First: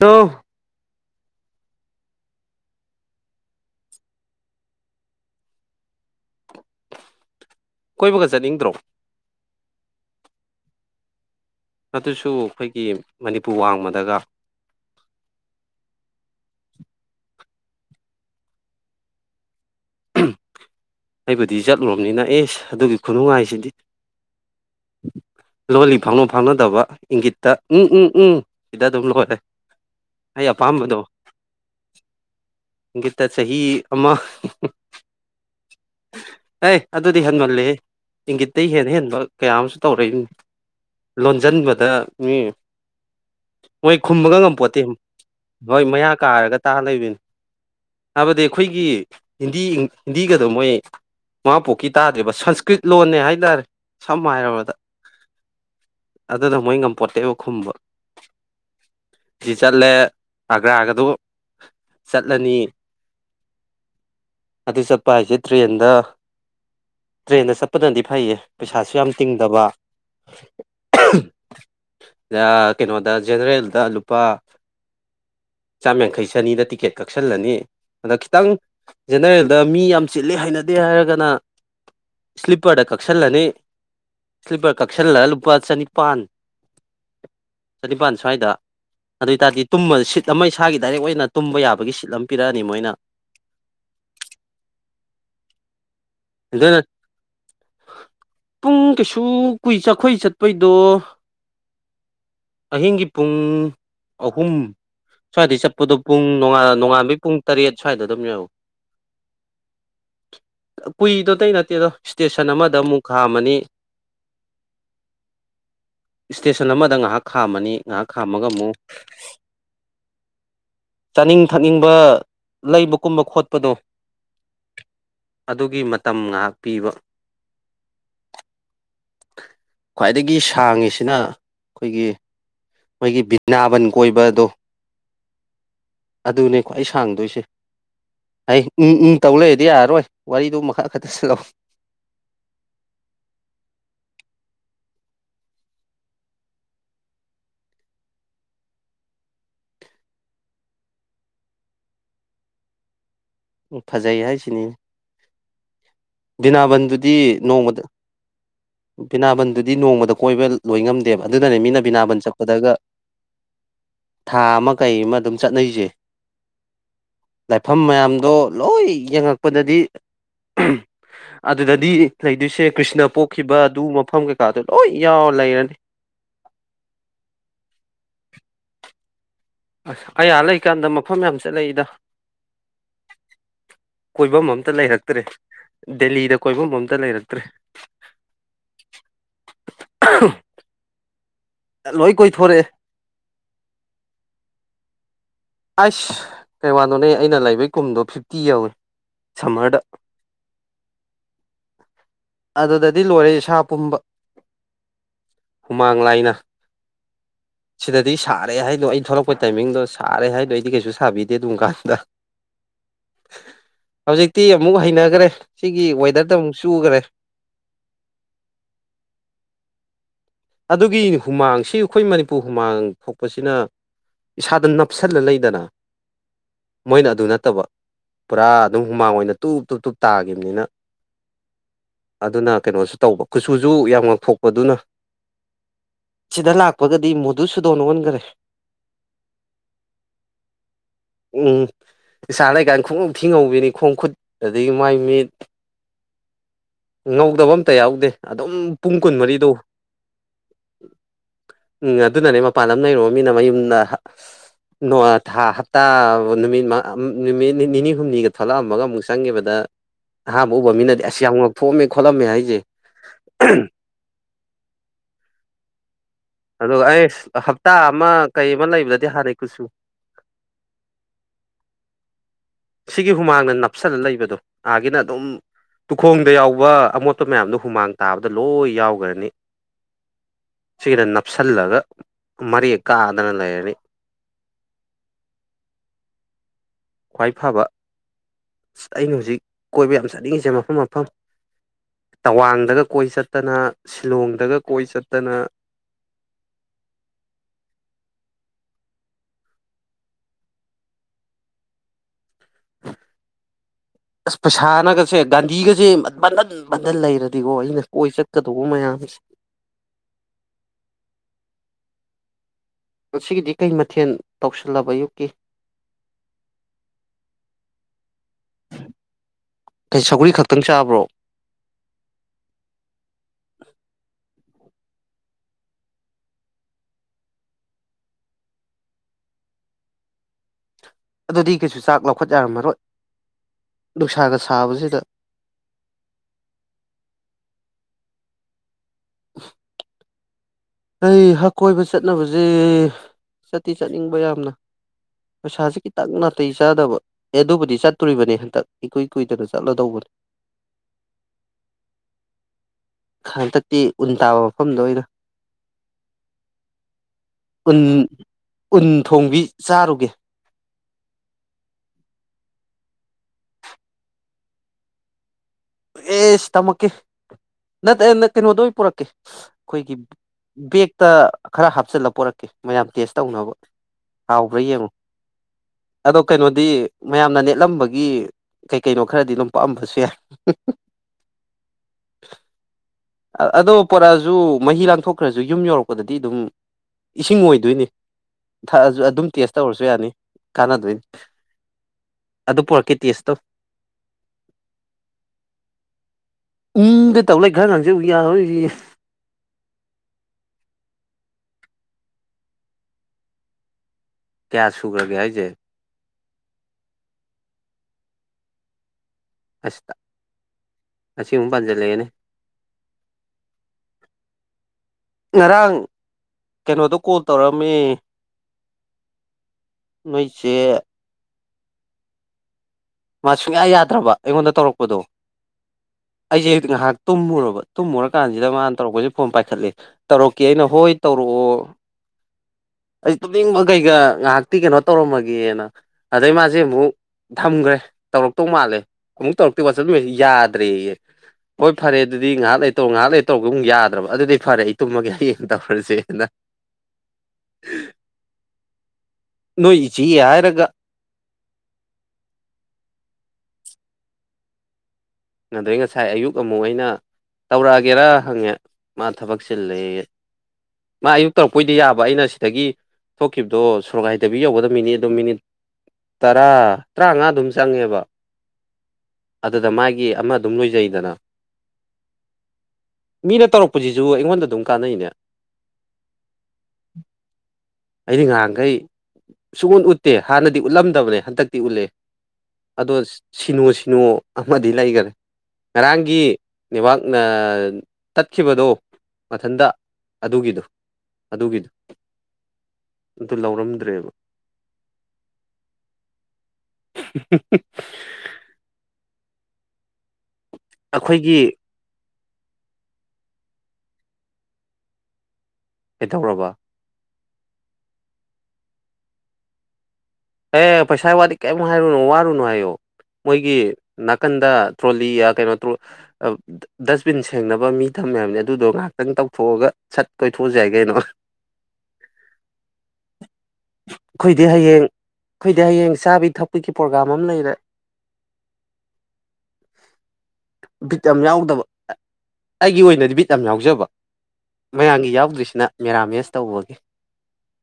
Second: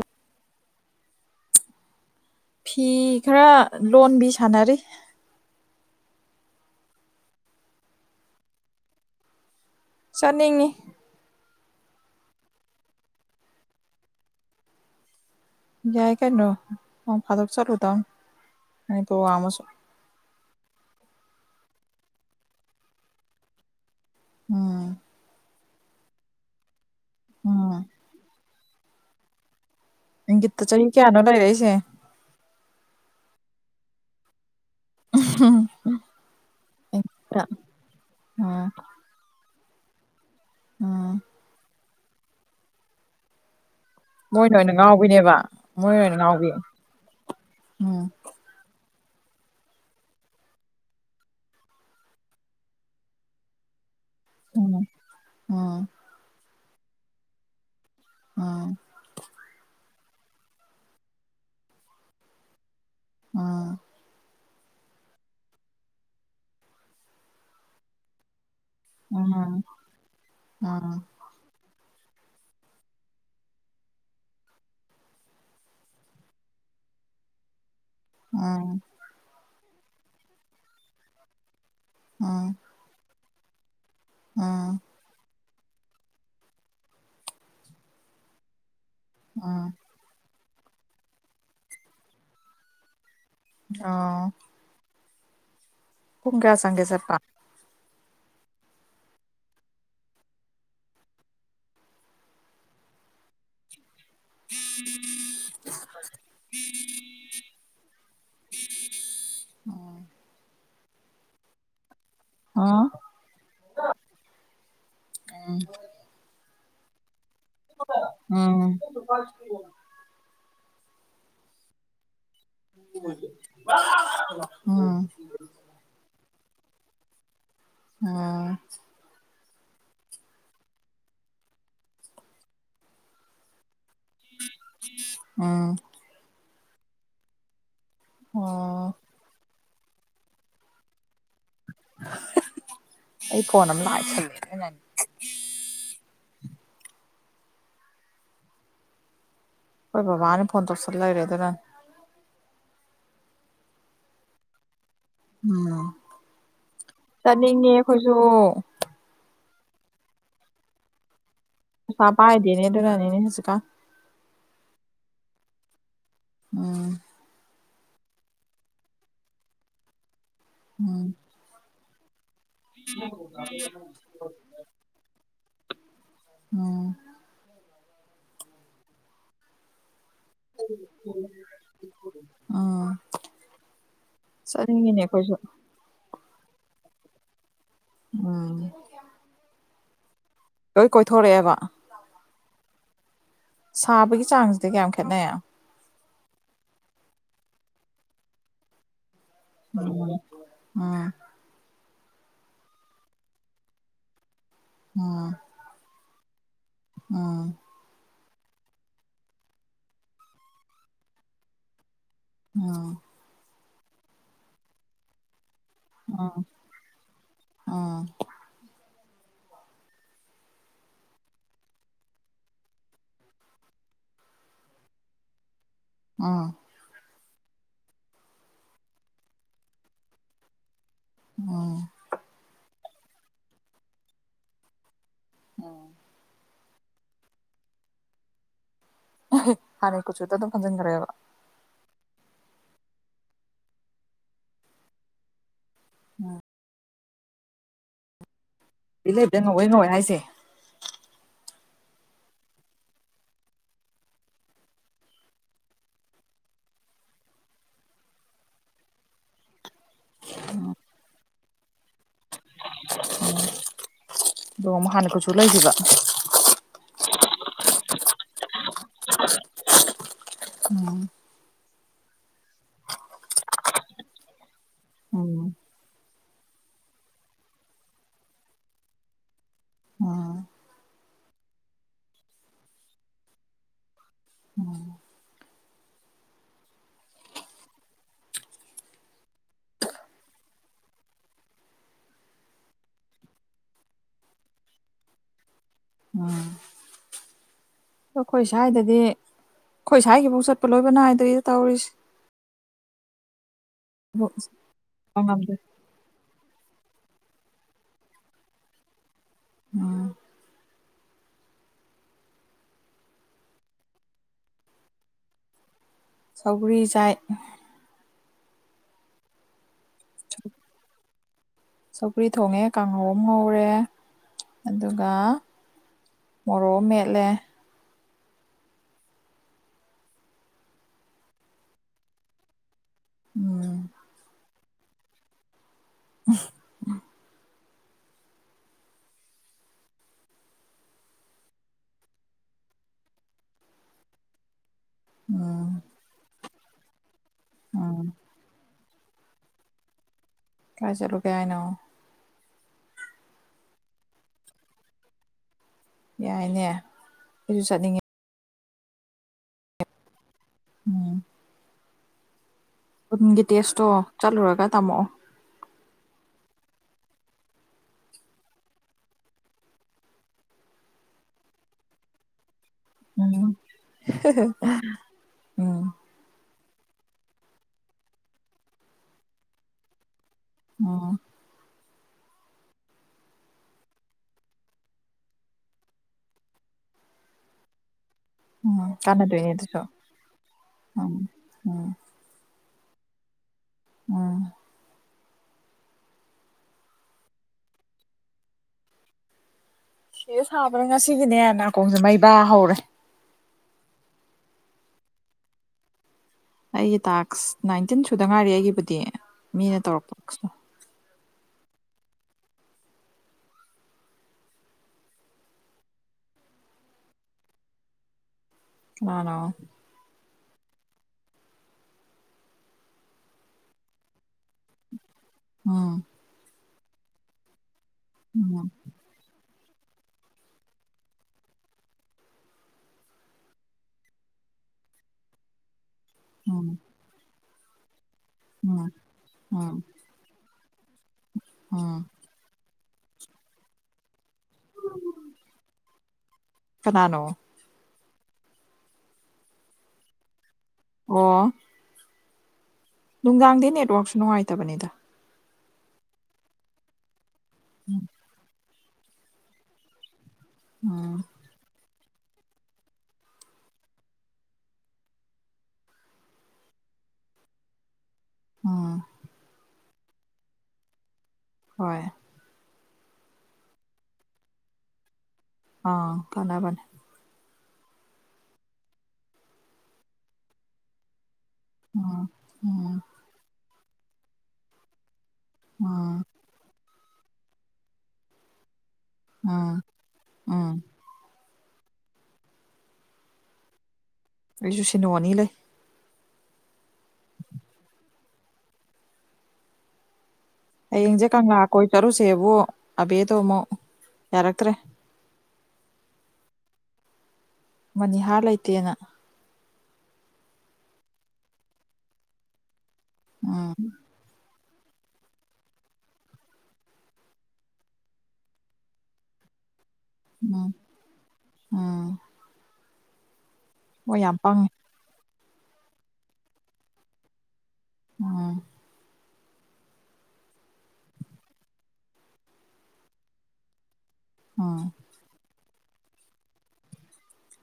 ꯇꯣ [unintelligible] [inaudible] ꯐꯤ ꯈꯔ ꯂꯣꯟꯕꯤ ꯁꯥꯟꯅꯔꯤ ꯀꯣꯏꯕꯒ ꯆꯠꯅꯤꯡꯗ꯭ꯔꯣ ꯆꯠꯅꯤꯡꯉꯤ ꯑꯗꯨꯁꯨ ꯑꯩꯈꯣꯏꯒꯤ ꯃꯅꯤꯄꯨꯔ ꯋꯥꯡꯃꯗꯒ ꯌꯥꯏ ꯀꯥꯏ ꯅ ꯐꯥꯗꯣꯛ ꯆꯠ ꯎꯗ ꯑ ꯇꯣꯃꯁꯨ ꯑꯩꯕꯨꯗꯤ ꯆꯠꯂꯨꯕꯅꯤꯅ ꯑꯦꯁ ꯑꯗꯨꯒꯤ ꯈꯨꯅꯨꯡꯉꯥꯏꯁꯤꯗꯤ ꯎꯝ ꯂꯣ ꯂꯤ ꯐꯥꯎꯅ ꯐꯥꯎꯅꯗꯕ ꯏꯪꯒꯤꯠꯇ ꯎꯝ ꯎꯝ ꯎꯝ ꯁꯤꯗ ꯑꯗꯨꯝ ꯂꯣꯏꯔꯦ ꯑꯩ ꯒꯤꯇ ꯆ ꯆꯍꯤ ꯑꯄꯥꯝꯕꯗꯣ ꯀꯌꯥꯅꯣ ꯂꯩꯔꯁꯦ ꯒꯤꯪ ꯒꯤꯠꯇ ꯆꯍꯤ ꯑꯃ [unintelligible] [inaudible] ꯑꯦ ꯑꯗꯨꯗꯤ ꯏꯪꯒꯤꯠꯇ ꯍꯦꯟꯃꯜꯂ ꯎꯝ ꯏꯪꯒꯤꯠꯇꯇꯩꯒꯤ ꯍꯦꯟꯅ ꯍꯦꯟꯕ ꯀꯌꯥ ꯑꯃꯁꯨ ꯇꯧꯔꯛꯏꯅꯤ ꯎꯝ ꯂꯣꯟꯁꯤꯟꯕꯗ ꯃꯤ ꯍꯣꯏ ꯈꯨꯝꯕꯒ ꯃꯣꯏꯅ ꯑꯣꯏꯅ ꯉꯝꯄꯣꯠꯇꯦ ꯉꯥꯎꯕꯤꯅꯦꯕ ꯍꯣꯏ ꯃꯣꯏꯅ ꯃꯌꯥ ꯑꯣꯏꯅ ꯉꯥꯎꯕꯤ ꯀꯥꯔꯒ ꯇꯥ ꯂꯩꯕꯅꯤ ꯎꯝ ꯍꯥꯏꯕꯗꯤ ꯑꯩꯈꯣꯏꯒꯤ ꯍꯤꯟꯗꯤ ꯍꯤꯟꯗꯤꯒꯗꯣ ꯃꯣꯏ ꯃꯥ ꯄꯣꯛꯀꯤ ꯇꯥꯗ꯭ꯦꯔꯤꯕ ꯁꯪꯁꯀ꯭ꯔꯤꯠ ꯂꯣꯟꯅꯦ ꯍꯥꯏꯇꯥꯔꯦ ꯁꯝꯅ ꯍꯥꯏꯔꯕꯗ ꯎꯝ ꯎꯝ ꯑꯗꯨꯗ ꯃꯣꯏ ꯉꯝꯄꯣꯔꯠꯇꯦꯕ ꯈꯨꯝꯕ ꯎꯝ ꯁꯤ ꯆꯠꯂꯦ ꯑꯒ꯭ꯔꯥꯒꯗꯨ ꯆꯠꯂꯅꯤ ꯑꯥ [unintelligible] ꯑꯗꯨ ꯆꯠꯄ ꯍꯥꯏꯁꯦ ꯇ꯭ꯔꯦꯟꯗ ꯇ꯭ꯔꯦꯟꯗ ꯆꯠꯄꯅꯗꯤ ꯐꯩꯌꯦ ꯄꯩꯁꯥꯁꯨ ꯌꯥꯝ ꯎꯝ ꯇꯤꯡꯗꯕ ꯎꯝ ꯑ ꯀꯩꯅꯣꯗ ꯖꯦꯅꯔꯦꯜꯗ ꯂꯨꯄꯥ ꯆꯥꯝ ꯌꯥꯡꯈꯩ ꯆꯅꯤꯗ ꯇꯤꯛꯀꯦꯠ ꯀꯛꯁꯜꯂꯅꯤ ꯑꯗ ꯈꯤꯇꯪ ꯎꯝ ꯖꯦꯅꯦꯔꯦꯜꯗ ꯃꯤ ꯌꯥꯝ ꯆꯤꯜꯂꯤ ꯍꯩꯅꯗꯦ ꯍꯥꯏꯔꯒꯅ ꯎꯝ ꯁꯂꯤꯄꯔꯗ ꯀꯛꯁꯤꯜꯂꯅꯤ ꯎꯝ ꯁꯂꯤꯄꯔ ꯀꯛꯁꯜꯂꯒ ꯂꯨ ꯂꯨꯄꯥ ꯆꯅꯤꯄꯥꯟ ꯆꯅꯤꯄꯥꯟ ꯁ꯭ꯋꯥꯏꯗ ꯑꯗꯨ ꯑꯣꯏꯇꯥꯔꯗꯤ ꯎꯝ ꯇꯨꯝꯃ ꯁꯤꯠ ꯇꯃꯩ ꯏꯁꯥꯒꯤ ꯗꯥꯏꯔꯦꯛ ꯑꯣꯏꯅ ꯇꯨꯝꯕ ꯌꯥꯕꯒꯤ ꯁꯤꯠ ꯑꯃ ꯄꯤꯔꯛꯑꯅꯤ ꯃꯣꯏꯅ ꯑꯣ ꯄꯨꯡ ꯀꯌꯥ ꯑꯗꯨꯅ ꯆꯪꯒꯦ ꯆꯠꯄ ꯄꯨꯡ ꯀꯩꯁꯨ ꯀꯨꯏ ꯆꯥꯛꯈꯣꯏ ꯆꯠꯄꯩꯗꯣ ꯑꯍꯤꯡꯒꯤ ꯄꯨꯡ ꯑꯍꯨꯝ ꯁ꯭ꯋꯥꯏꯗꯩ ꯆꯠꯄꯗꯣ ꯄꯨꯡ ꯅꯣꯡꯉꯥꯥꯟꯕꯩ ꯄꯨꯡ ꯇꯔꯦꯠ ꯁ꯭ꯋꯥꯏꯗ ꯑꯗꯨꯝ ꯌꯧꯢ ꯀꯨꯏꯗꯣ ꯑꯇꯩ ꯅꯠꯇꯦꯗꯣ ꯏꯁꯇꯦꯁꯟ ꯑꯃꯗ ꯎꯝ ꯑꯃꯨꯛ ꯈꯥꯝꯃꯅꯤ ꯎꯝ ꯏꯁꯇꯦꯁꯟ ꯑꯃꯗ ꯉꯥꯍꯥꯛ ꯈꯥꯝꯃꯅꯤ ꯉꯥꯍꯥꯛ ꯈꯥꯝꯃꯒ ꯎꯝ ꯑꯃꯨꯛ ꯆꯥꯅꯤꯡ ꯊꯛꯅꯤꯡꯕ ꯂꯩꯕ ꯀꯨꯝꯕ ꯈꯣꯠꯄꯗꯣ ꯎꯝ ꯒꯤ ꯃꯇꯝ ꯉꯥꯍꯥꯛ ꯄꯤꯕ ꯑ ꯈ꯭ꯋꯥꯏꯗꯒꯤ ꯁꯥꯡꯉꯤꯁꯤꯅ ꯑꯈꯣꯏꯒꯤ ꯃꯣꯏꯒꯤ ꯕꯤꯅꯥꯕꯟ ꯀꯣꯏꯕꯗꯣ ꯎꯝ ꯑꯗꯨꯅꯤ ꯈ꯭ꯋꯥꯢ ꯁꯥꯡꯗꯣꯏꯁꯦ ꯑꯩ ꯑꯣ ꯎꯝ ꯎꯝ ꯇꯧ ꯂꯩꯗꯤ ꯌꯥꯔꯔꯣꯏ ꯋꯥꯔꯤꯗꯨ ꯃꯈꯥ ꯈꯔ ꯇꯥꯁꯤꯜꯂꯛꯎ ꯑꯩ ꯀꯣꯟ ꯑꯃ ꯂꯥꯛꯁꯟ ꯑꯈꯣꯏ ꯕꯕꯥꯅ ꯐꯣꯟ ꯇꯧꯁꯤꯟ ꯂꯩꯔꯦ ꯑꯗꯨꯢꯅꯦ ꯎ ꯐꯖꯩ ꯍꯥꯏꯁꯤꯅꯤ ꯎꯝ ꯆꯠꯅꯤꯡꯉꯦ ꯑꯈꯣꯏꯁꯨ ꯄꯤꯅꯥꯕꯟꯗꯨꯗꯤ ꯅꯣꯡꯃꯗ ꯀꯣꯏꯕ ꯂꯣꯏ ꯉꯝꯗꯦꯕ ꯑꯗꯨꯅꯅꯦ ꯃꯤꯅ ꯄꯩꯁꯥ ꯕꯤꯅꯥꯕꯟ ꯄꯥꯏꯗꯦꯅꯦ ꯆꯠꯄꯗꯒ ꯑꯗꯨꯅꯅꯤꯅꯦ ꯍꯧꯖꯤꯛꯀꯥꯟ ꯊꯥ ꯑꯃ ꯀꯩ ꯑꯃ ꯑꯗꯨꯝ ꯆꯠꯅꯩꯁꯦ ꯑ ꯂꯥꯏꯐꯝ ꯃꯌꯥꯝꯗꯣ ꯂꯣꯏ ꯌꯦꯡꯉꯛꯄꯗꯗꯤ ꯎꯝ ꯑꯗꯨꯗꯗꯤ ꯂꯩꯗꯣꯏꯁꯦ ꯀ꯭ꯔꯤꯁꯅ ꯄꯣꯛꯈꯤꯕ ꯑꯗꯨ ꯃꯐꯝ ꯀꯩꯀꯥꯗꯣ ꯂꯣꯏ ꯌꯥꯎꯔ ꯂꯩꯔꯅꯤ ꯑꯣ ꯑꯩ ꯑꯥ ꯂꯩꯀꯥꯟꯗ ꯃꯐꯝ ꯌꯥꯝ ꯆꯠꯂꯛꯏꯗ ꯎꯝ ꯀꯣꯏꯕꯝ ꯑꯝꯇ ꯆꯠꯅꯤꯡꯉꯤꯅꯦ ꯂꯩꯔꯛꯇ꯭ꯔꯦ ꯑꯩꯈꯣꯏꯁꯨ ꯗꯦꯜꯂꯤꯗ ꯀꯣꯏꯕꯝ ꯑꯝꯇ ꯂꯩꯔꯛꯇ꯭ꯔꯦ ꯎꯝ [unintelligible] ꯂꯣꯏ ꯀꯣꯏꯊꯣꯔꯛꯑꯦꯕ ꯂꯣꯏ ꯀꯣꯏꯊꯣꯔꯛꯑꯦ ꯁꯥꯕꯒꯤ ꯆꯥꯡꯁꯤꯗꯤ ꯀꯌꯥꯝ ꯈꯦꯠꯅꯩ ꯑꯁ ꯀꯩ ꯋꯥꯅꯣꯅꯦ ꯑꯩꯅ ꯂꯩꯕꯒꯤ ꯀꯨꯝꯗꯣ ꯐꯤꯐꯇꯤ ꯌꯧꯢ ꯎꯝ ꯎꯝ ꯑꯗꯨꯗꯗꯤ ꯂꯣꯏꯔꯦ ꯏꯁꯥ ꯄꯨꯝꯕ ꯎꯝ ꯍꯨꯃꯥꯡ ꯂꯥꯏꯅ ꯎꯝ ꯁꯤꯗꯗꯤ ꯁꯥꯔꯦ ꯍꯥꯏꯗꯣ ꯑꯩ ꯊꯣꯛꯂꯛꯄ ꯇꯥꯏꯃꯤꯡꯗꯣ ꯁꯥꯔꯦ ꯍꯥꯏꯗꯣ ꯑꯩꯗꯤ ꯀꯩꯁꯨ ꯁꯥꯕꯤꯗꯦ ꯑꯗꯨꯝ ꯀꯥꯟꯗ ꯎꯝ ꯍꯧꯖꯤꯛꯇꯤ ꯑꯃꯨꯛ ꯍꯩꯅꯈ꯭ꯔꯦ ꯁꯤꯒꯤ ꯋꯦꯗꯔꯗ ꯑꯃꯨꯛ ꯆꯨꯒ꯭ꯔꯦ ꯑꯥ ꯑꯗꯨꯒꯤ ꯍꯨꯃꯥꯡ ꯁꯤ ꯑꯈꯣꯏ ꯃꯅꯤꯄꯨꯔ ꯍꯨꯃꯥꯡ ꯊꯣꯛꯄꯁꯤꯅ ꯏꯁꯥꯗ ꯅꯞꯁꯤꯜꯂ ꯂꯩꯗꯅ ꯑꯥ ꯃꯣꯏꯅ ꯑꯗꯨ ꯅꯠꯇꯕ ꯄꯨꯔꯥ ꯑꯗꯨꯝ ꯍꯨꯃꯥꯡ ꯑꯣꯏꯅ ꯇꯨꯞꯞ ꯇꯨꯞꯞ ꯇꯨꯞ ꯇꯥꯈꯤꯕꯅꯤꯅ ꯑꯣꯝ ꯑꯗꯨꯅ ꯀꯩꯅꯣꯁꯨ ꯇꯧꯕ ꯀꯨꯆꯨꯁꯨ ꯌꯥꯝ ꯉꯥꯛꯊꯣꯛꯄꯗꯨꯅ ꯑ ꯁꯤꯗ ꯂꯥꯛꯄꯒꯗꯤ ꯃꯨꯗꯨ ꯁꯨꯗꯣꯟ ꯑꯣꯟꯈꯔꯦ ꯍꯥꯟꯅꯩ ꯀꯨꯆꯨꯗ ꯑꯗꯨꯝ ꯈꯟꯖꯤꯟꯈ꯭ꯔꯦꯕ ꯎꯝ ꯏꯁꯥ ꯂꯩꯀꯥꯏ ꯈꯣꯡꯎꯞ ꯊꯤꯡꯍꯧꯕꯤꯅꯤ ꯈꯣꯡ ꯈꯨꯠ ꯑꯗꯒꯤ ꯃꯥꯏ ꯃꯤꯠ ꯎꯝ ꯉꯧꯗꯕ ꯑꯝꯇ ꯌꯥꯎꯗꯦ ꯑꯗꯨꯝ ꯄꯨꯡ ꯁꯤ ꯂꯩꯕꯗ ꯀꯨꯟꯃꯔꯤꯗꯧ ꯉꯧꯋꯦ ꯉꯧꯋꯦ ꯍꯥꯏꯁꯦ ꯎꯝ ꯑꯗꯨꯅꯅꯦ ꯃꯄꯥꯟ ꯂꯝ ꯂꯩꯔꯨꯕ ꯃꯤꯅ ꯃꯌꯨꯝꯗ ꯊꯥ ꯍꯞꯇꯥ ꯅꯨꯃꯤꯠ ꯅꯨꯃꯤꯠ ꯅꯤꯅꯤ ꯍꯨꯝꯅꯤꯒ ꯊꯣꯛꯂꯛꯑꯝꯃꯒ ꯑꯃꯨꯛ ꯆꯪꯈꯤꯕꯗ ꯑꯍꯥꯟꯕ ꯎꯕ ꯃꯤꯅꯗꯤ ꯑꯁ ꯑꯁ ꯌꯥꯝ ꯉꯊꯣꯛꯑꯝꯃꯦ ꯈꯣꯠꯂꯝꯃꯦ ꯍꯥꯏꯁꯦ ꯑ ꯍꯥꯟꯅ ꯀꯩꯁꯨ ꯂꯩꯈꯤꯕ ꯑꯗꯨꯒ ꯑꯩ ꯍꯞꯇꯥ ꯑꯃ ꯀꯩ ꯑꯃ ꯂꯩꯕꯗꯗꯤ ꯍꯥꯟꯅꯩ ꯀꯨꯁꯨ [inaudible] ꯁꯤꯒꯤ ꯍꯨꯃꯥꯡꯅ ꯅꯞꯁꯜꯂ ꯂꯩꯕꯗꯣ ꯑꯥꯒꯤꯅ ꯑꯗꯨꯝ ꯎꯝ ꯇꯨꯈꯣꯡꯗ ꯌꯥꯎꯕ ꯑꯃꯣꯠꯄ ꯃꯌꯥꯝꯗꯣ ꯍꯨꯃꯥꯡ ꯇꯥꯕꯗ ꯂꯣꯏ ꯌꯥꯎꯈ꯭ꯔꯅꯤ ꯑꯣ ꯁꯤꯒꯤꯗ ꯅꯞꯁꯤꯜꯂꯒ ꯃꯔꯦꯛ ꯀꯥꯗꯅ ꯂꯩꯔꯅꯤ ꯎꯝ ꯈ꯭ꯋꯥꯏ ꯐꯕ ꯑꯁ ꯑꯩꯅ ꯍꯧꯖꯤꯛ ꯀꯣꯏꯕ ꯌꯥꯝ ꯆꯠꯅꯤꯡꯉꯤꯁꯦ ꯃꯐꯝ ꯃꯐꯝ ꯇꯋꯥꯡꯗꯒ ꯀꯣꯏ ꯆꯠꯇꯅ ꯁꯤꯂꯣꯡꯗꯒ ꯀꯣꯏ ꯆꯠꯇꯅ ꯎꯝ ꯑꯗꯣ ꯑꯩꯈꯣꯏ ꯁ꯭ꯋꯥꯏꯗꯗꯤ ꯑꯩꯈꯣꯏ ꯁ꯭ꯋꯥꯏꯒꯤꯐꯧ ꯆꯠꯄ ꯂꯣꯏꯕ ꯅꯥꯏꯗꯏꯗ ꯇꯧꯔꯤꯁꯦ ꯑꯗꯨ ꯑꯁ ꯄꯩꯁꯥꯅꯒꯁꯦ ꯉꯝꯗꯦ ꯒꯥꯟꯙꯤꯒꯁꯦ ꯕꯟꯗꯟ ꯕꯟꯗꯟ ꯂꯩꯔꯗꯤꯀꯣ ꯑꯩꯅ ꯀꯣꯏ ꯆꯠꯀꯗꯧꯕ ꯃꯌꯥꯝꯁꯦ ꯎꯝ ꯉꯁꯤꯒꯤꯗꯤ ꯀꯩ ꯃꯊꯦꯜ ꯇꯧꯁꯜꯂꯕ ꯑꯌꯨꯛꯀꯤ ꯁꯧꯒ꯭ꯔꯤ ꯆꯥꯏ ꯁꯧꯒ꯭ꯔꯤ ꯈꯛꯇꯪ ꯆꯥꯕ꯭ꯔꯣ ꯁꯧꯒ꯭ꯔꯤ ꯊꯣꯡꯉꯦ ꯀꯥꯡꯍꯧ ꯑꯃ ꯉꯧꯔꯦ ꯑꯗꯨꯒ ꯃꯣꯔꯣꯛ ꯑꯝ ꯃꯦꯠꯂꯦ ꯑꯗꯨꯗꯤ ꯀꯩꯁꯨ ꯆꯥꯛ ꯂꯧꯈꯠ ꯌꯥꯔꯝꯃꯔꯣꯏ ꯎꯝ ꯅꯨꯡꯁꯥꯒ ꯁꯥꯕꯁꯤꯗ ꯎꯝ [inaudible] ꯑꯩ ꯍ ꯥꯀꯣꯏꯕ ꯆꯠꯅꯕꯁꯦ ꯆꯠꯇꯤ ꯆꯠꯅꯤꯡꯕ ꯌꯥꯝꯅ ꯎꯝ ꯄꯩꯁꯥꯥꯁꯦ ꯈꯤꯇꯪ ꯅꯥꯇꯩ ꯆꯥꯗꯕ ꯑꯦ ꯑꯗꯨꯕꯨꯗꯤ ꯎꯝ ꯆꯠꯇꯣꯔꯤꯕꯅꯤ ꯍꯟꯇꯛ ꯏꯀꯨꯏ ꯀꯨꯏꯗꯅ ꯆꯠꯂꯗꯧꯕꯅꯤ ꯀꯥꯏ ꯆꯠꯂꯨꯒꯦ ꯍꯥꯏꯅꯣ ꯍꯟꯗꯛꯇꯤ ꯎꯟ ꯇꯥꯕ ꯃꯐꯝꯗ ꯑꯣꯏꯅ ꯌꯥꯏꯅꯦ ꯑꯩꯁꯨ ꯎꯟ ꯆꯠꯅꯤꯡꯉꯦ ꯎꯟ ꯊꯣꯡꯕꯤ ꯆꯥꯔꯨꯒꯦ ꯎꯝ ꯎꯟꯒꯤ ꯇꯦꯁꯇꯣ ꯆꯠꯂꯨꯔꯒ ꯇꯝꯃꯛꯑꯣ ꯑꯦꯁ ꯇꯝꯃꯛꯀꯦ ꯅꯠ ꯑꯦ ꯅꯠꯇꯦ ꯀꯩꯅꯣꯗꯣ ꯑꯣꯏ ꯄꯨꯔꯛꯀꯦ ꯑꯩꯈꯣꯏꯒꯤ ꯕꯦꯛꯇ ꯈꯔ ꯍꯥꯞꯆꯤꯜꯂꯒ ꯄꯣꯔꯛꯀꯦ ꯃꯌꯥꯝ ꯇꯦꯁ ꯎꯝ ꯇꯧꯅꯕ ꯍꯥꯎꯕ꯭ꯔꯥ ꯌꯦꯡꯉꯨ ꯎꯝ ꯑꯗꯣ ꯀꯩꯅꯣꯗꯤ ꯃꯌꯥꯝꯅ ꯅꯦꯠꯂꯝꯕꯒꯤ ꯀꯩ ꯀꯩꯅꯣ ꯈꯔꯗꯤ ꯑꯗꯨꯝ ꯄꯥꯛꯑꯝꯕꯁꯨ ꯌꯥꯏ ꯑꯣ ꯑꯗꯣ ꯄꯣꯔꯥꯁꯨ ꯃꯍꯤ ꯂꯥꯡꯊꯣꯛꯈ꯭ꯔꯁꯨ ꯌꯨꯝ ꯌꯧꯔꯛꯄꯗꯗꯤ ꯑꯗꯨꯝ ꯏꯁꯤꯡ ꯑꯣꯏꯗꯣꯏꯅꯤ ꯎꯝ ꯊꯛꯑꯁꯨ ꯑꯗꯨꯝ ꯀꯥꯟꯅꯗꯣꯏꯅꯦ ꯇꯦꯁ ꯑꯗꯨꯁꯨ ꯇꯧꯔꯁꯨ ꯌꯥꯅꯤ ꯀꯥꯟꯅꯗꯣꯏꯅꯤ ꯎꯝ ꯎꯝ ꯑꯗꯨ ꯄꯨꯔꯛꯀꯦ ꯇꯁꯇꯧ ꯎꯝ ꯎꯝꯗ ꯇꯧꯂꯩ ꯈꯔ ꯉꯥꯡꯖꯜꯂꯨ ꯌꯥꯔꯣꯏꯁꯤ [unintelligible] ꯁꯥꯕ꯭ꯔꯥ ꯉꯁꯤꯒꯤꯅꯦ ꯅꯥꯀꯣꯡꯁꯦ ꯃꯩꯕꯥ ꯍꯧꯔꯦ ꯀꯌꯥ ꯁꯨꯈ꯭ꯔꯒꯦ ꯑꯩꯁꯦ ꯑꯩꯒꯤ ꯇꯥꯛꯁ ꯅꯥꯏꯟꯇꯤꯟ ꯁꯨꯗ ꯉꯥꯏꯔꯤ ꯑꯩꯒꯤꯕꯨꯗꯤ ꯃꯤꯅ ꯑꯁ ꯇꯧꯔꯛꯄ ꯑꯁꯤ ꯃꯨꯛ ꯄꯟꯖꯟꯂꯛꯑꯦꯅꯦ ꯉꯔꯥꯡ ꯀꯩꯅꯣꯗꯣ ꯀꯣꯜ ꯇꯧꯔꯛꯑꯝꯃꯤ ꯀꯅꯥꯅꯣ ꯅꯣꯏꯆꯦ ꯃꯥ ꯁꯨꯡꯌꯥ ꯌꯥꯗ꯭ꯔꯥꯕ ꯑꯩꯉꯣꯟꯗ ꯇꯧꯔꯛꯄꯗꯣ ꯎꯝ ꯑꯩꯁꯦ ꯉꯥꯍꯥꯛ ꯇꯨꯝꯃꯨꯔꯕ ꯇꯨꯝꯃꯨꯔ ꯀꯥꯟꯁꯤꯗ ꯎꯝ ꯃꯥꯅ ꯇꯧꯔꯛꯄꯁꯤ ꯐꯣꯟ ꯄꯥꯏꯈꯠꯂꯦ ꯇꯧꯔꯛꯀꯦ ꯑꯩꯅ ꯍꯣꯏ ꯇꯧꯔꯛꯑꯣ ꯑꯩꯁ ꯇꯨꯅꯤꯡꯕ ꯀꯩꯒ ꯉꯥꯏꯍꯥꯛꯇꯤ ꯀꯩꯅꯣ ꯇꯧꯔꯝꯃꯒꯦꯅ ꯑꯗꯩ ꯃꯥꯁꯦ ꯎꯝ ꯑꯃꯨꯛ ꯊꯝꯈ꯭ꯔꯦ ꯇꯧꯔꯛꯇꯧ ꯃꯥꯜꯂꯦ ꯎꯝ ꯑꯃꯨꯛ ꯇꯧꯔꯛꯇꯦ ꯎꯝ ꯋꯥꯠ ꯆꯞꯁꯨ ꯌꯥꯗ꯭ꯔꯦꯌꯦ ꯍꯣꯏ ꯐꯔꯦ ꯎꯝ ꯑꯗꯨꯗꯤ ꯑꯗꯨꯗꯤ ꯉꯥꯏꯍꯥꯛ ꯂꯩꯇꯧ ꯉꯥꯏꯍꯥꯛ ꯂꯩꯇꯧꯕ ꯑꯗꯨꯝ ꯌꯥꯗ꯭ꯔꯕ ꯑꯗꯨꯗꯤ ꯐꯔꯦ ꯑꯩ ꯇꯨꯝꯃꯒꯦ ꯍꯌꯦꯡ ꯇꯧꯔꯁꯦꯅ ꯑꯣ ꯅꯣꯏ ꯏꯆꯦ ꯍꯥꯏꯔꯒ ꯑꯣ ꯅꯨꯡꯗꯥꯡꯗꯤ ꯅꯦꯠꯋꯥꯔꯛꯁꯨ ꯅꯨꯡꯉꯥꯏꯇꯕꯅꯤꯗ ꯉꯗꯩ ꯉꯁꯥꯏ ꯑꯌꯨꯛ ꯑꯃꯨꯛ ꯑꯩꯅ ꯎꯝ ꯇꯧꯔꯛꯑꯒꯦꯔ ꯍꯪꯉꯦ ꯃꯥ ꯊꯕꯛꯁꯤ ꯂꯦꯔꯦ ꯃꯥ ꯎꯝ ꯑꯌꯨꯛ ꯇꯧꯔꯛꯄꯣꯏꯗꯤ ꯌꯥꯕ ꯑꯩꯅ ꯁꯤꯗꯒꯤ ꯊꯣꯛꯈꯤꯕꯗꯣ ꯁꯣꯔꯣꯒꯥꯏꯗꯕꯤ ꯌꯧꯒꯗꯕ ꯃꯤꯅꯤ ꯑꯗꯣ ꯃꯤꯅꯤꯠ ꯇꯔꯥ ꯇꯔꯥꯃꯉꯥ ꯑꯗꯨꯝ ꯆꯪꯉꯦꯕ ꯑꯣ ꯑꯗꯨꯗ ꯃꯥꯒꯤ ꯑꯃ ꯑꯗꯨꯝ ꯂꯣꯏꯖꯩꯗꯅ ꯍꯣꯏ ꯃꯤꯅ ꯇꯧꯔꯛꯄꯁꯤꯁꯨ ꯑꯩꯉꯣꯟꯗ ꯑꯗꯨꯝ ꯀꯥꯟꯅꯩꯅꯦ ꯑ ꯀꯅꯥ ꯕꯅꯦ ꯑꯩꯗꯤ ꯉꯍꯥꯡꯈꯩ ꯁꯨꯡꯒꯣꯟ ꯎꯠꯇꯦ ꯍꯥꯟꯅꯗꯤ ꯎꯠꯂꯝꯗꯕꯅꯦ ꯍꯟꯗꯛ ꯇꯤ ꯎꯠꯂꯦ ꯎꯝ ꯑꯗꯣ ꯎꯝ ꯁꯤꯅꯣ ꯁꯤꯅꯣ ꯑꯃꯗꯤ ꯂꯩꯈꯔꯦ ꯉꯔꯥꯡꯒꯤ ꯎꯝ ꯅꯦꯠꯋꯥꯛꯅ ꯇꯠꯈꯤꯕꯗꯣ ꯃꯊꯟꯇ ꯎꯝ ꯑꯗꯨꯒꯤꯗꯨ ꯎꯝ ꯑꯗꯨꯒꯤꯗꯣ ꯑꯗꯨ ꯂꯧꯔꯝꯗ꯭ꯔꯦꯕ ꯑꯩꯁꯨ ꯁꯤꯅꯣ ꯑꯅꯤ ꯂꯩ [unintelligible] ꯍꯌꯦꯡꯁꯦ ꯑꯩꯈꯣꯏꯒꯤ ꯀꯪꯂꯥ ꯀꯣꯏ ꯇꯔꯨꯁꯦꯕꯨ ꯑꯕꯦꯗꯣ ꯑꯃꯨꯛ ꯌꯥꯔꯛꯇ꯭ꯔꯦ ꯀꯩꯊꯧꯔꯕ ꯃꯅꯤꯍꯥꯔ ꯂꯩꯇꯦꯅ ꯑꯦ ꯄꯩꯁꯥ ꯋꯥꯗꯤ ꯀꯔꯤꯝ ꯍꯥꯏꯔꯨꯅꯨ ꯋꯥꯔꯨꯅꯨ ꯍꯥꯏꯌꯣ ꯃꯣꯏꯒꯤ ꯎꯝ ꯅꯥꯀꯟꯗ ꯇ꯭ꯔꯣꯂꯤ ꯀꯩꯅꯣ ꯇ꯭ꯔꯣ ꯗꯁꯕꯤꯟ ꯁꯦꯡꯅꯕ ꯃꯤ ꯊꯝꯃꯦꯕꯅꯦ ꯑꯗꯨꯗꯣ ꯉꯥꯏꯍꯥꯛꯇꯪ ꯇꯧꯊꯣꯛꯑꯒ ꯁꯠ ꯀꯣꯏꯊ‌ꫭꯛ ꯑꯖꯨꯞꯌꯥꯏ ꯎꯝ ꯀꯩꯅꯣ ꯎꯝ ꯃ‌ꫭꯏ ꯌꯥꯝ ꯄꯪꯉ‌ꯦ ꯈꯣꯏꯗꯤ ꯍꯌꯦꯡ ꯆꯥꯕꯤ ꯊꯛꯄꯤꯒꯤ ꯄ꯭ꯔꯣꯒꯥꯝ ꯑꯃ ꯂꯩꯔꯦ꯫ ꯎꯝ [inaudible] ꯕꯤꯠ ꯌꯥꯝ ꯌꯥꯎꯗꯕ ꯑꯩꯒꯤ ꯑꯣꯏꯅꯗꯤ ꯕꯤꯠ ꯌꯥꯝ ꯌꯥꯎꯖꯕ꯫ ꯎꯝ ꯃꯌꯥꯝꯒꯤ ꯌꯥꯎꯗ꯭ꯔꯤꯁꯤꯅ ꯃꯦꯔꯥꯃꯦꯁ ꯇꯧꯕꯒꯤ꯫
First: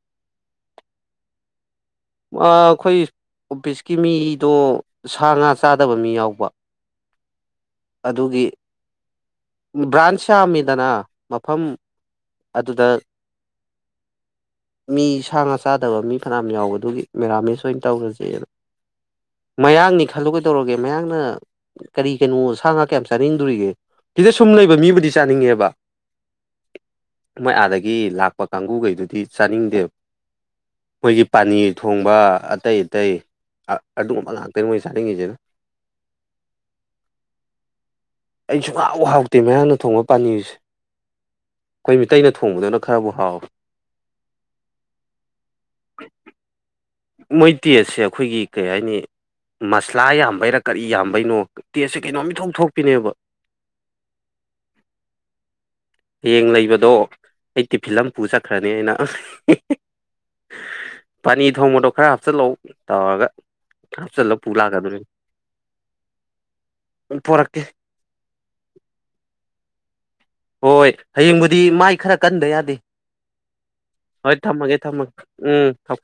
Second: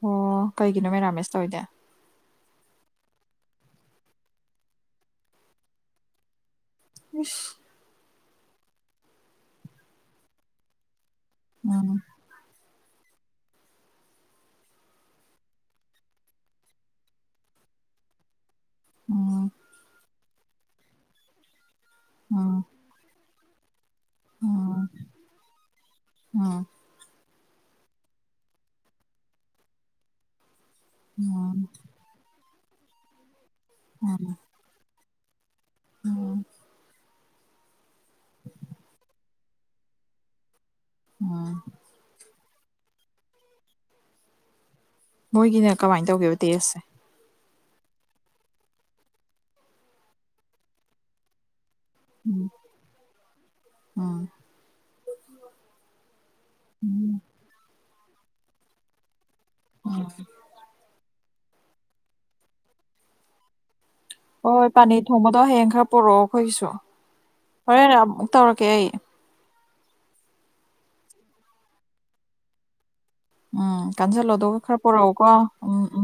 ꯑꯣ ꯀꯩꯒꯤꯅꯣ ꯃꯦꯔꯥꯃꯦꯁ ꯇꯧꯏꯗꯦ? ꯑ ꯑꯥꯈꯣꯏ ꯑꯣꯐꯤꯁꯀꯤ ꯃꯤꯗꯣ ꯁꯥ ꯉꯥ ꯆꯥꯗꯕ ꯃꯤ ꯌꯥꯎꯕ꯫ ꯍꯨꯏꯁ ꯑꯗꯨꯒꯤ ꯕ꯭ꯔꯥꯟꯁ ꯌꯥꯝꯃꯤꯗꯅ ꯃꯐꯝ ꯎꯝ ꯑꯗꯨꯗ ꯃꯤ ꯁꯥ ꯉꯥ ꯆꯥꯗꯕ ꯃꯤ ꯐꯅꯌꯥꯝ ꯌꯥꯎꯏ ꯑꯗꯨꯒꯤ ꯃꯦꯔꯥꯃꯦꯁ ꯑꯣꯏꯅ ꯇꯧꯔꯁꯦꯅ ꯎꯝ ꯃꯌꯥꯡꯅꯤ ꯈꯜꯂꯨ ꯀꯩꯗꯧꯔꯒꯦ ꯃꯌꯥꯡꯅ ꯀꯔꯤ ꯀꯩꯅꯣ ꯎꯝ ꯁꯥ ꯉꯥ ꯀꯌꯥꯝ ꯆꯥꯅꯤꯡꯗꯣꯔꯤꯒꯦ? ꯁꯤꯗ ꯁꯨꯝ ꯂꯩꯕ ꯎꯝ ꯃꯤꯕꯨꯗꯤ ꯆꯥꯅꯤꯡꯉꯦꯕ꯫ ꯎꯝ ꯃꯣꯏ ꯑꯥꯗꯒꯤ ꯂꯥꯛꯄ ꯀꯥꯡꯒꯨꯒꯩꯗꯨꯗꯤ ꯆꯥꯅꯤꯡꯗꯦꯕ ꯃꯣꯏꯒꯤ ꯎꯝ ꯄꯥꯅꯤ ꯑ ꯑꯇꯩ ꯑꯇꯩ ꯑꯗꯨꯒꯨꯝꯕ ꯉꯥꯛꯇ ꯃꯣꯏ ꯆꯥꯅꯤꯡꯉꯤꯖꯦꯅꯥ ꯑ‌ꫭ ꯑꯩꯁꯨ ꯁꯨꯡꯍꯥꯎ ꯍꯥꯎꯇꯦ ꯃꯌꯥꯡꯅ ꯊꯣꯡꯕ ꯄꯥꯅꯤꯔꯁꯦ꯫ ꯎꯝ ꯈꯣꯏ ꯃꯤꯇꯩꯅ ꯊꯣꯡꯕꯗꯨꯅ ꯈꯔꯕꯨ ꯍꯥꯎꯋꯤ꯫ ꯃꯣꯏꯒꯤꯅ ꯀꯃꯥꯏ ꯇꯧꯒꯦꯕ ꯇꯦꯁꯁꯦ? ꯃꯣꯏ ꯇꯦꯁꯁꯦ ꯈꯣꯏꯒꯤ ꯀꯔꯤ ꯍꯥꯏꯅꯤ ꯃꯁꯂꯥ ꯌꯥꯝꯕꯩꯔꯥ ꯀꯔꯤ ꯌꯥꯝꯕꯩꯅꯣ ꯇꯦꯁꯁꯦ ꯀꯩꯅꯣꯝ ꯏꯊꯣꯛ ꯊꯣꯛꯄꯤꯅꯦꯕ꯫ ꯎꯝ ꯍꯌꯦꯡ ꯂꯩꯕꯗꯣ ꯑꯩ ꯇꯤꯐꯤꯜꯃꯥ ꯄꯨꯔꯒ ꯆꯠꯈ꯭ꯔꯅ‌ꯦꯅꯤ [inaudible] ꯄꯥꯅꯤ ꯊꯣꯡꯕꯗꯣ ꯈꯔ ꯍꯥꯞꯆꯤꯜꯂꯧ ꯇꯧꯔꯒ ꯍꯥꯞꯆꯤꯜꯂ ꯄꯨ ꯍꯣꯏ ꯂꯥꯛꯀꯗꯣꯔꯤ ꯄꯥꯅꯤꯔ ꯊꯣꯡꯕꯗꯣ ꯍꯌꯦꯡ ꯈꯔ ꯄꯔꯛꯑꯣ ꯇꯟꯈꯣꯏꯒꯤꯁꯨ ꯄꯣꯔꯛꯀꯦ ꯍꯣꯔ ꯑꯃꯨꯛ ꯇꯧꯔꯛꯀꯦ ꯑꯩ꯫ ꯍꯣꯏ ꯍꯌꯦꯡꯕꯨꯗꯤ ꯃꯥꯏ ꯈꯔ ꯀꯟꯗ ꯌꯥꯗꯦ꯫ ꯎꯝ ꯀꯥꯟꯁꯤꯜꯂꯣ ꯍꯣꯏ ꯑꯗꯨꯒ ꯊꯝꯃꯒꯦ ꯈꯔ ꯊꯝꯃꯒꯦ ꯄꯣꯔꯛꯎꯀꯣ ꯎꯝ ꯊꯝ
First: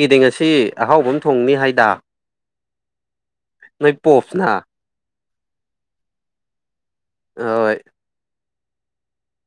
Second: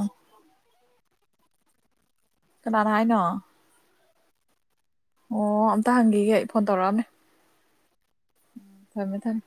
ꯎꯝ ꯉꯁꯤ ꯁꯤ ꯑꯍꯥꯎꯕ ꯑꯃ ꯊꯣꯡꯅꯤ ꯍꯥꯏꯗ꯫ ꯀꯅꯥꯅ ꯍꯥꯏꯅꯣ? ꯅꯣꯏ ꯄꯣꯞꯁꯅ꯫ ꯑꯣ ꯑꯝꯇ ꯍꯪꯈꯤꯒꯦ ꯑꯩ ꯐꯣꯟ ꯇꯧꯔꯛꯑꯝꯃꯦ꯫ ꯍꯣꯏ ꯊꯝꯃꯦ ꯊꯝꯃꯦ